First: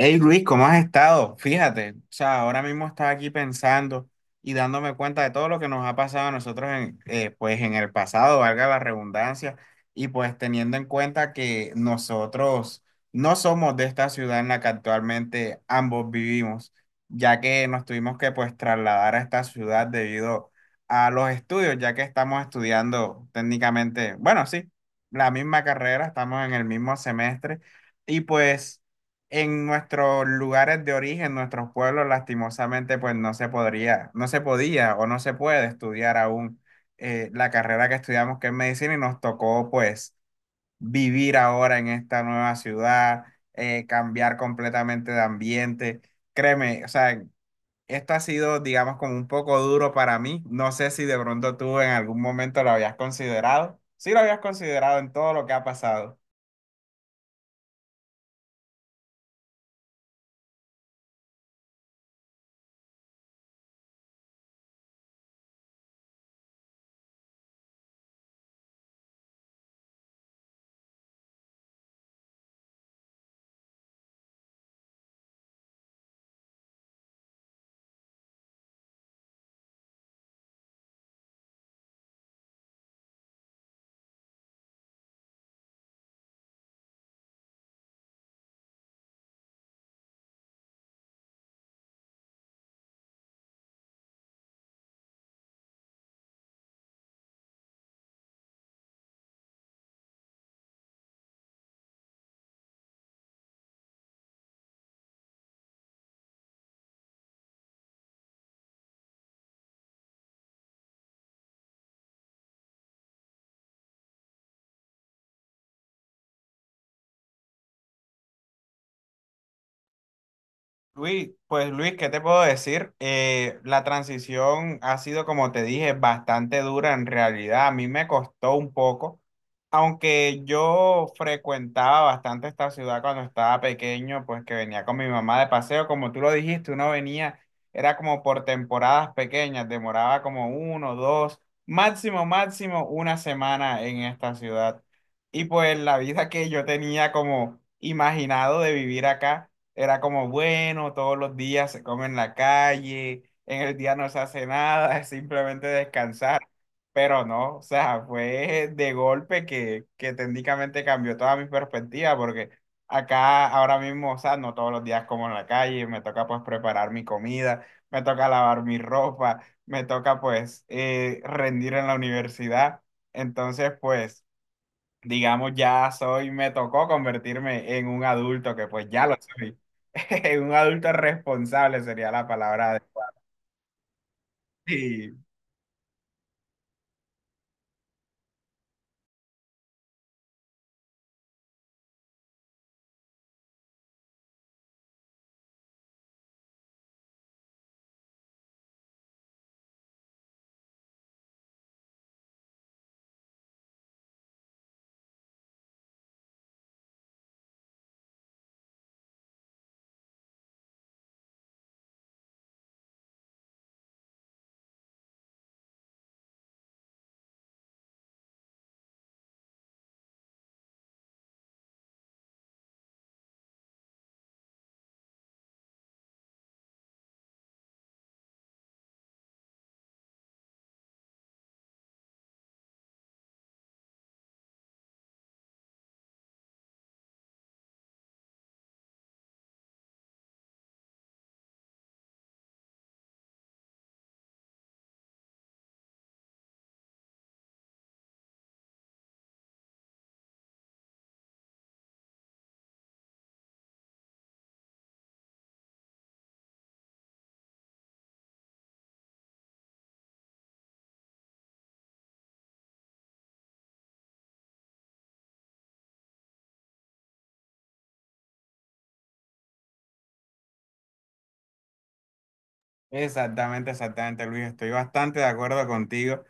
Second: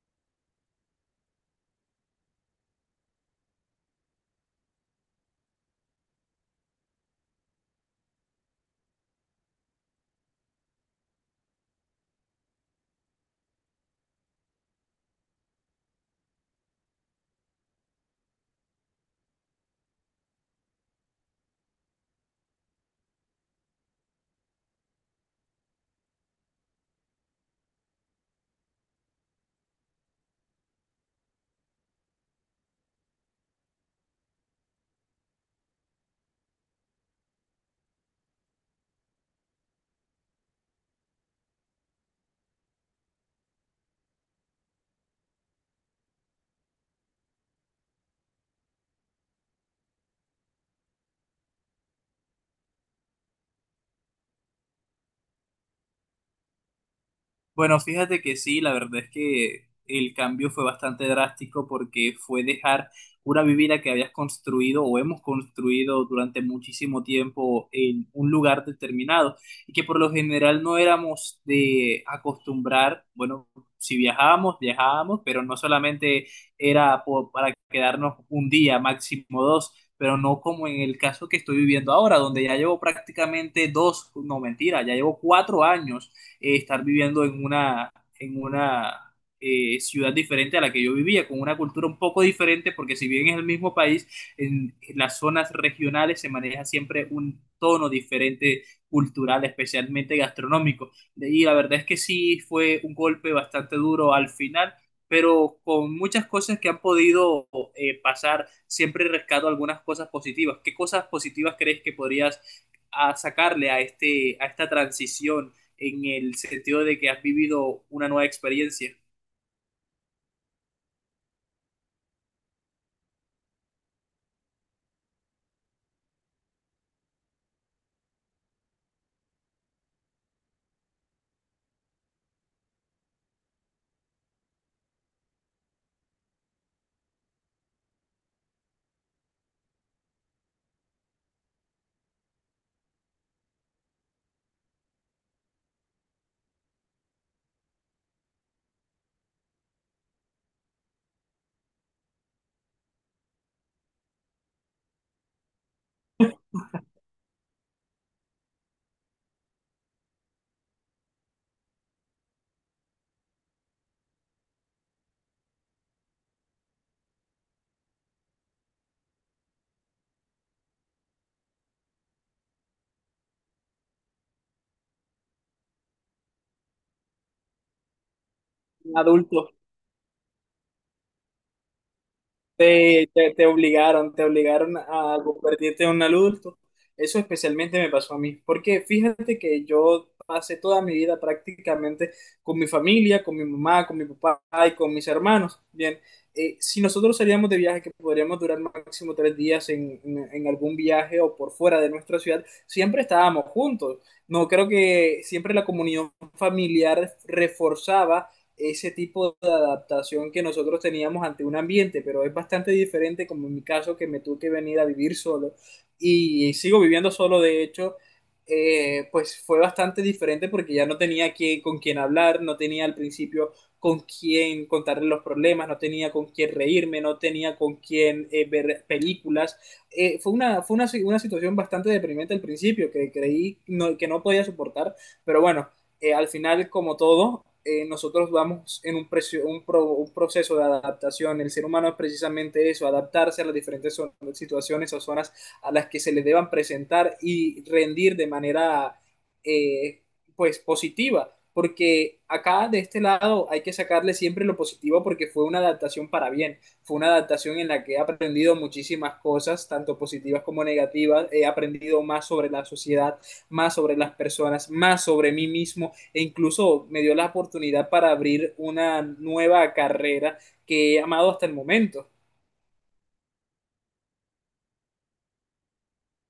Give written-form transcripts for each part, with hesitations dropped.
Hey Luis, ¿cómo has estado? Fíjate, o sea, ahora mismo estaba aquí pensando y dándome cuenta de todo lo que nos ha pasado a nosotros en, pues en el pasado, valga la redundancia, y pues teniendo en cuenta que nosotros no somos de esta ciudad en la que actualmente ambos vivimos, ya que nos tuvimos que pues trasladar a esta ciudad debido a los estudios, ya que estamos estudiando técnicamente, bueno, sí, la misma carrera, estamos en el mismo semestre y pues en nuestros lugares de origen, nuestros pueblos, lastimosamente, pues no se podría, no se podía o no se puede estudiar aún la carrera que estudiamos, que es medicina, y nos tocó pues vivir ahora en esta nueva ciudad, cambiar completamente de ambiente. Créeme, o sea, esto ha sido, digamos, como un poco duro para mí. No sé si de pronto tú en algún momento lo habías considerado. Sí lo habías considerado en todo lo que ha pasado. Bueno, fíjate que sí, la verdad es que el cambio fue bastante drástico porque fue dejar una vivienda que habías construido o hemos construido durante muchísimo tiempo en un lugar determinado y que por lo general no éramos de acostumbrar, bueno, si viajábamos, viajábamos, pero no solamente era para quedarnos un día, máximo dos. Pero no como en el caso que estoy viviendo ahora, donde ya llevo prácticamente dos, no mentira, ya llevo 4 años estar viviendo en una, en una ciudad diferente a la que yo vivía, con una cultura un poco diferente, porque si bien es el mismo país, en las zonas regionales se maneja siempre un tono diferente cultural, especialmente gastronómico. Y la verdad es que sí fue un golpe bastante duro al final, pero con muchas cosas que han podido pasar, siempre rescato algunas cosas positivas. ¿Qué cosas positivas crees que podrías sacarle a, este, a esta transición en el sentido de que has vivido una nueva experiencia? Luis, pues Luis, ¿qué te puedo decir? La transición ha sido, como te dije, bastante dura en realidad. A mí me costó un poco, aunque yo frecuentaba bastante esta ciudad cuando estaba pequeño, pues que venía con mi mamá de paseo, como tú lo dijiste, uno venía, era como por temporadas pequeñas, demoraba como uno, dos, máximo, máximo una semana en esta ciudad. Y pues la vida que yo tenía como imaginado de vivir acá era como, bueno, todos los días se come en la calle, en el día no se hace nada, es simplemente descansar. Pero no, o sea, fue de golpe que técnicamente cambió toda mi perspectiva, porque acá ahora mismo, o sea, no todos los días como en la calle, me toca pues preparar mi comida, me toca lavar mi ropa, me toca pues rendir en la universidad. Entonces, pues digamos, me tocó convertirme en un adulto, que pues Un ya lo adulto. soy. un adulto responsable sería la palabra Te, adecuada. te, te obligaron, te obligaron a Sí. convertirte en un adulto. Eso especialmente me pasó a mí, porque fíjate que yo pasé toda mi vida prácticamente con mi familia, con mi mamá, con mi papá y con mis hermanos. Bien, si nosotros salíamos de viaje, que podríamos durar máximo 3 días en algún viaje o por fuera de nuestra ciudad, siempre estábamos juntos. No creo que siempre la comunión familiar reforzaba ese tipo de adaptación que nosotros teníamos ante un ambiente, pero es bastante diferente como en mi caso, que me tuve que venir a vivir solo y sigo viviendo solo, de hecho. Pues fue bastante diferente, porque ya no tenía con quién hablar, no tenía al principio con quién contarle los problemas, no tenía con quién reírme, no tenía con quién ver películas. Fue una, si- una situación bastante deprimente al principio, que creí no- que no podía soportar, pero bueno, al final, como todo, nosotros vamos en un proceso de adaptación. El ser humano es precisamente eso, adaptarse a las diferentes situaciones o zonas a las que se le deban presentar, y rendir de manera eh, pues positiva. Porque acá de este lado hay que sacarle siempre lo positivo, porque fue una adaptación para bien. Fue una adaptación en la que he aprendido muchísimas cosas, tanto positivas como negativas. He aprendido más sobre la sociedad, más sobre las personas, más sobre mí mismo, e incluso me dio la oportunidad para abrir una nueva carrera que he amado hasta el momento. Exactamente, exactamente, Luis. Estoy bastante de acuerdo contigo.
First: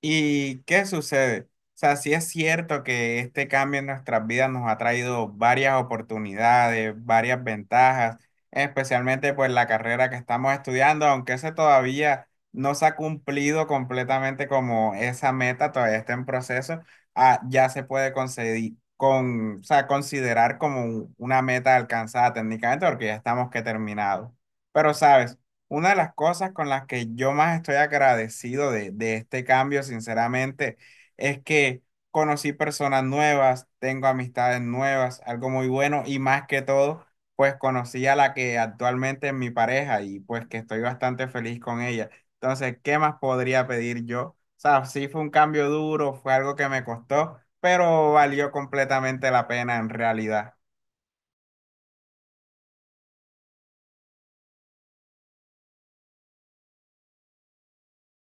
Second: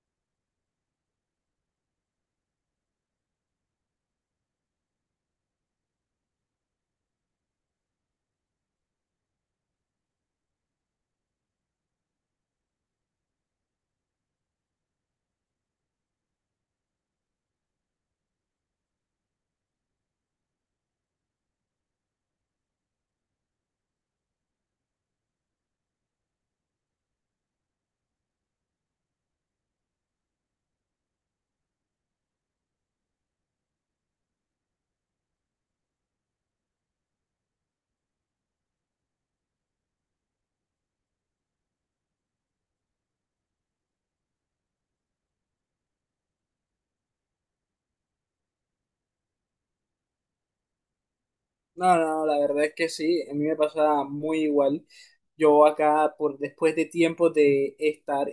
¿Y qué sucede? O sea, sí es cierto que este cambio en nuestras vidas nos ha traído varias oportunidades, varias ventajas, especialmente pues la carrera que estamos estudiando, aunque ese todavía no se ha cumplido completamente como esa meta, todavía está en proceso, ya se puede considerar como una meta alcanzada técnicamente porque ya estamos que terminados. Pero sabes. Una de las cosas con las que yo más estoy agradecido de este cambio, sinceramente, es que conocí personas nuevas, tengo amistades nuevas, algo muy bueno y más que todo, pues conocí a la que actualmente es mi pareja y pues que estoy bastante feliz con ella. Entonces, ¿qué más podría pedir yo? O sea, sí fue un cambio duro, fue algo que me costó, pero valió completamente la pena en realidad. No, no, no, la verdad es que sí, a mí me pasa muy igual. Yo acá, por después de tiempo de estar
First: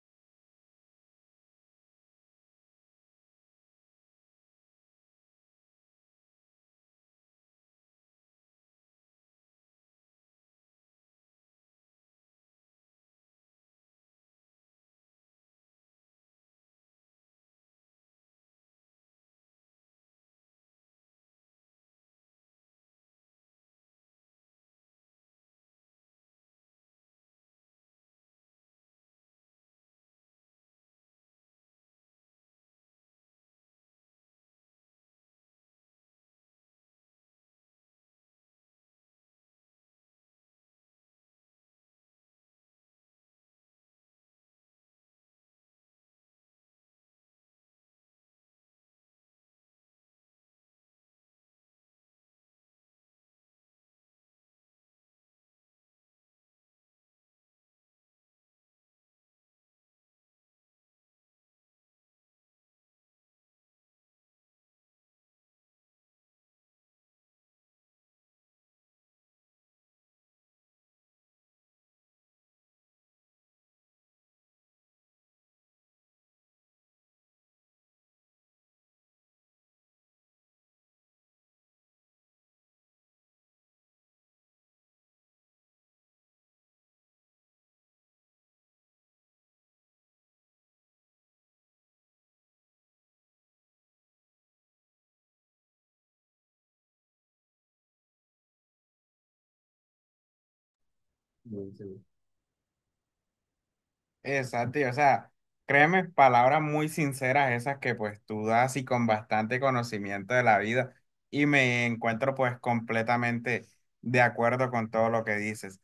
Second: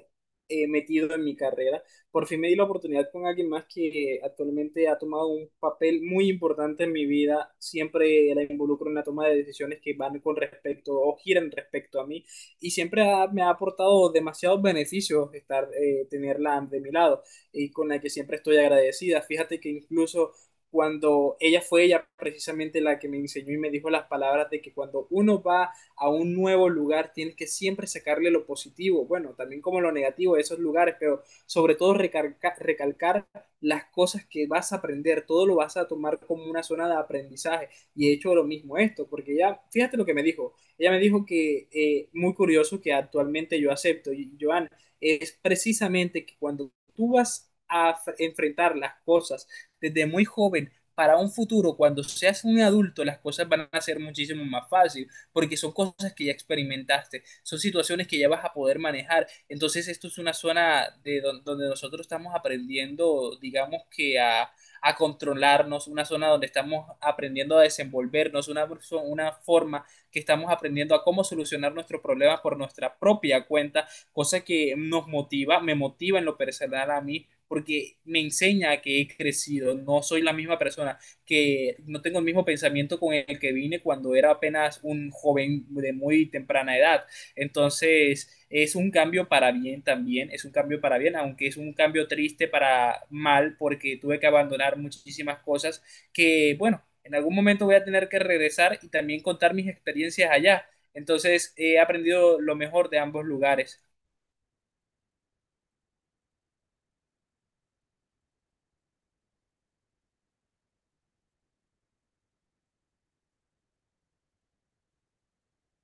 metido en mi carrera, por fin me di la oportunidad con alguien más que actualmente ha tomado un papel muy importante en mi vida. Siempre la involucro en la toma de decisiones que van con respecto o giran respecto a mí, y me ha aportado demasiados beneficios estar, tenerla de mi lado y con la que siempre estoy agradecida. Fíjate que incluso cuando ella fue ella precisamente la que me enseñó y me dijo las palabras de que cuando uno va a un nuevo lugar, tienes que siempre sacarle lo positivo, bueno, también como lo negativo de esos lugares, pero sobre todo recalcar las cosas que vas a aprender, todo lo vas a tomar como una zona de aprendizaje. Y he hecho lo mismo esto, porque ella, fíjate lo que me dijo, ella me dijo que muy curioso que actualmente yo acepto, y Joan, es precisamente que cuando tú vas a enfrentar las cosas desde muy joven para un futuro, cuando seas un adulto, las cosas van a ser muchísimo más fácil, porque son cosas que ya experimentaste, son situaciones que ya vas a poder manejar. Entonces, esto es una zona donde nosotros estamos aprendiendo, digamos, que a controlarnos, una zona donde estamos aprendiendo a desenvolvernos, una forma que estamos aprendiendo a cómo solucionar nuestros problemas por nuestra propia cuenta, cosa que nos motiva, me motiva en lo personal a mí, porque me enseña que he crecido, no soy la misma persona, que no tengo el mismo pensamiento con el que vine cuando era apenas un joven de muy temprana edad. Entonces, es un cambio para bien también, es un cambio para bien, aunque es un cambio triste para mal, porque tuve que abandonar muchísimas cosas que, bueno, en algún momento voy a tener que regresar y también contar mis experiencias allá. Entonces, Sí, he sí. aprendido lo mejor de ambos lugares. Exacto, y o sea, créeme, palabras muy sinceras esas que pues tú das y con bastante conocimiento de la vida y me encuentro pues completamente de acuerdo con todo lo que dices.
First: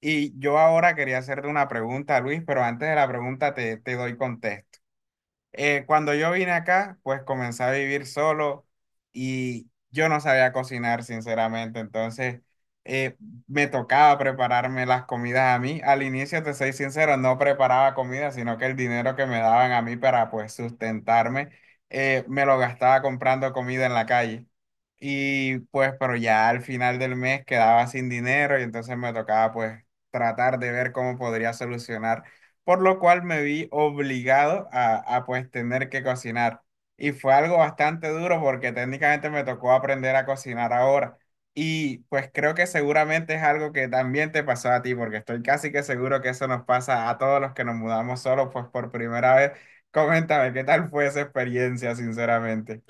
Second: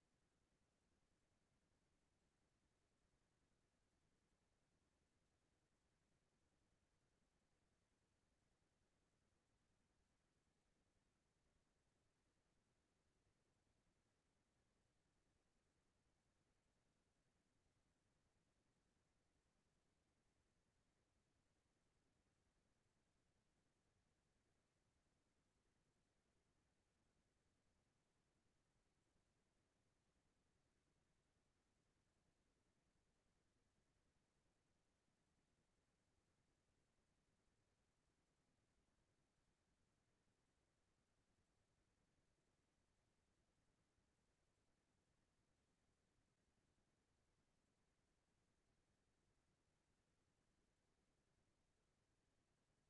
Y yo ahora quería hacerte una pregunta, Luis, pero antes de la pregunta te doy contexto. Cuando yo vine acá, pues comencé a vivir solo y yo no sabía cocinar, sinceramente. Entonces, eh, me tocaba prepararme las comidas a mí. Al inicio, te soy sincero, no preparaba comida, sino que el dinero que me daban a mí para pues sustentarme, me lo gastaba comprando comida en la calle. Y pues, pero ya al final del mes quedaba sin dinero y entonces me tocaba pues tratar de ver cómo podría solucionar por lo cual me vi obligado a pues tener que cocinar. Y fue algo bastante duro porque técnicamente me tocó aprender a cocinar ahora. Y pues creo que seguramente es algo que también te pasó a ti, porque estoy casi que seguro que eso nos pasa a todos los que nos mudamos solos, pues por primera vez. Coméntame, ¿qué tal fue esa experiencia, sinceramente?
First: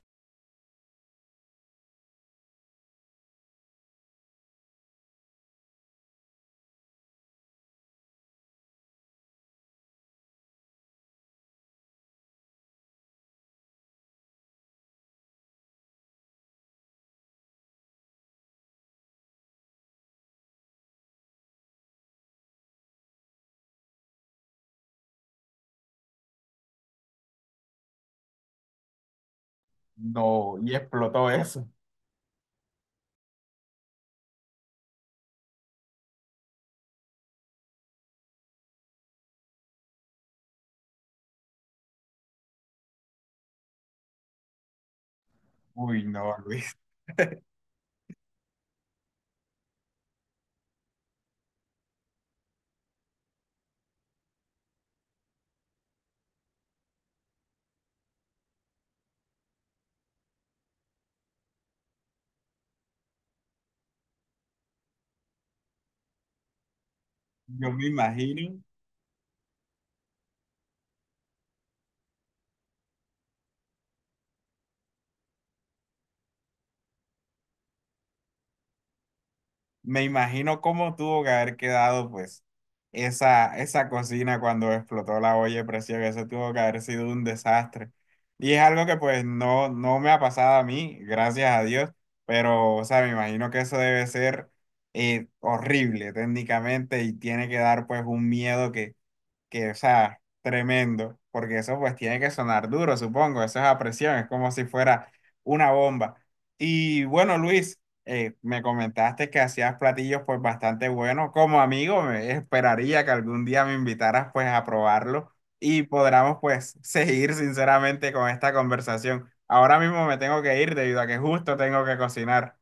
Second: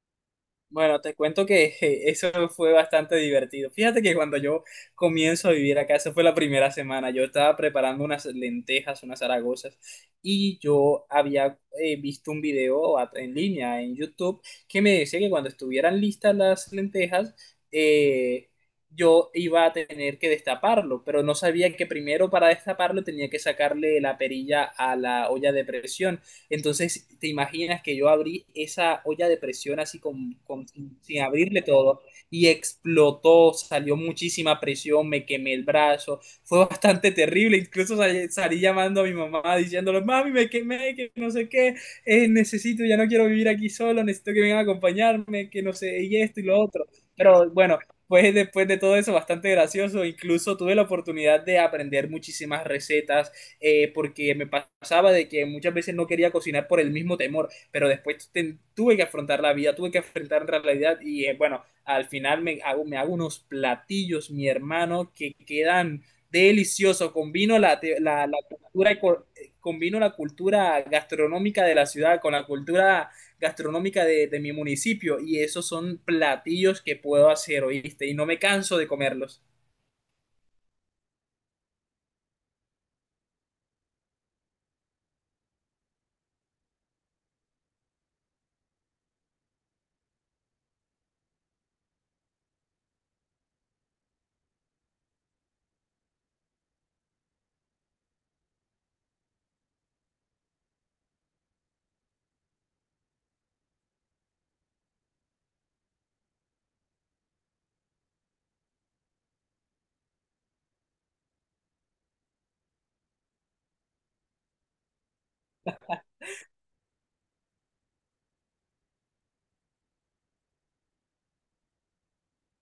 Bueno, te cuento que je, eso fue bastante divertido. Fíjate que cuando yo comienzo a vivir acá, esa fue la primera semana, yo estaba preparando unas lentejas, unas zaragozas, y yo había visto un video en línea en YouTube que me decía que cuando estuvieran listas las lentejas, eh, yo iba a tener que destaparlo, pero no sabía que primero, para destaparlo, tenía que sacarle la perilla a la olla de presión. Entonces, te imaginas que yo abrí esa olla de presión así No, y sin explotó abrirle eso. todo, y explotó, salió muchísima presión, me quemé el brazo, fue bastante terrible, incluso salí llamando a mi mamá diciéndole: mami, me quemé, que no sé qué, necesito, ya no quiero vivir aquí solo, necesito que vengan a acompañarme, que no sé, Uy, y no, esto y lo Luis. otro. Pero bueno, pues después de todo eso, bastante gracioso, incluso tuve la oportunidad de aprender muchísimas recetas, porque me pasaba de que muchas veces no quería cocinar por el mismo temor, pero después tuve que afrontar la vida, tuve que afrontar la realidad y bueno, al final me hago unos platillos, mi hermano, que quedan deliciosos, combino Yo me la imagino. cultura combino la cultura gastronómica de la ciudad con la cultura gastronómica de mi municipio, y esos son platillos que puedo hacer, oíste, y no me canso de comerlos. Me imagino cómo tuvo que haber quedado, pues, esa cocina cuando explotó la olla de presión. Eso tuvo que haber sido un desastre. Y es algo que, pues, no, no me ha pasado a mí, gracias a Dios. Pero, o sea, me imagino que eso debe ser horrible técnicamente y tiene que dar, pues, un miedo que, o sea, tremendo, porque eso pues tiene que sonar duro, supongo, eso es a presión, es como si fuera una bomba. Y bueno, Luis, me comentaste que hacías platillos pues bastante buenos, como amigo, me esperaría que algún día me invitaras pues a probarlo y podamos pues seguir sinceramente con esta conversación. Ahora mismo me tengo que ir debido a que justo tengo que cocinar.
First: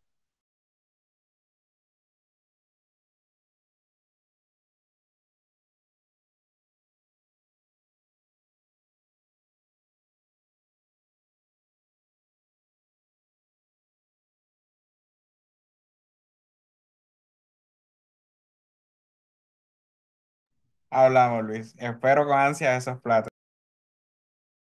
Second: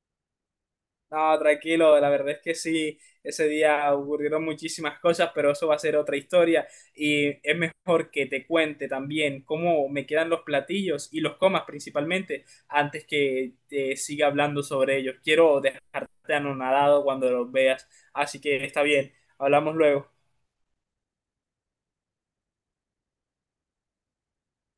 No, tranquilo, la verdad es que sí, ese día ocurrieron muchísimas cosas, pero eso va a ser otra historia, y es mejor que te cuente también cómo me quedan los platillos y los comas principalmente antes que te siga hablando sobre ellos. Quiero dejarte anonadado cuando los veas, así que está bien, hablamos luego. Hablamos, Luis. Espero con ansia esos platos.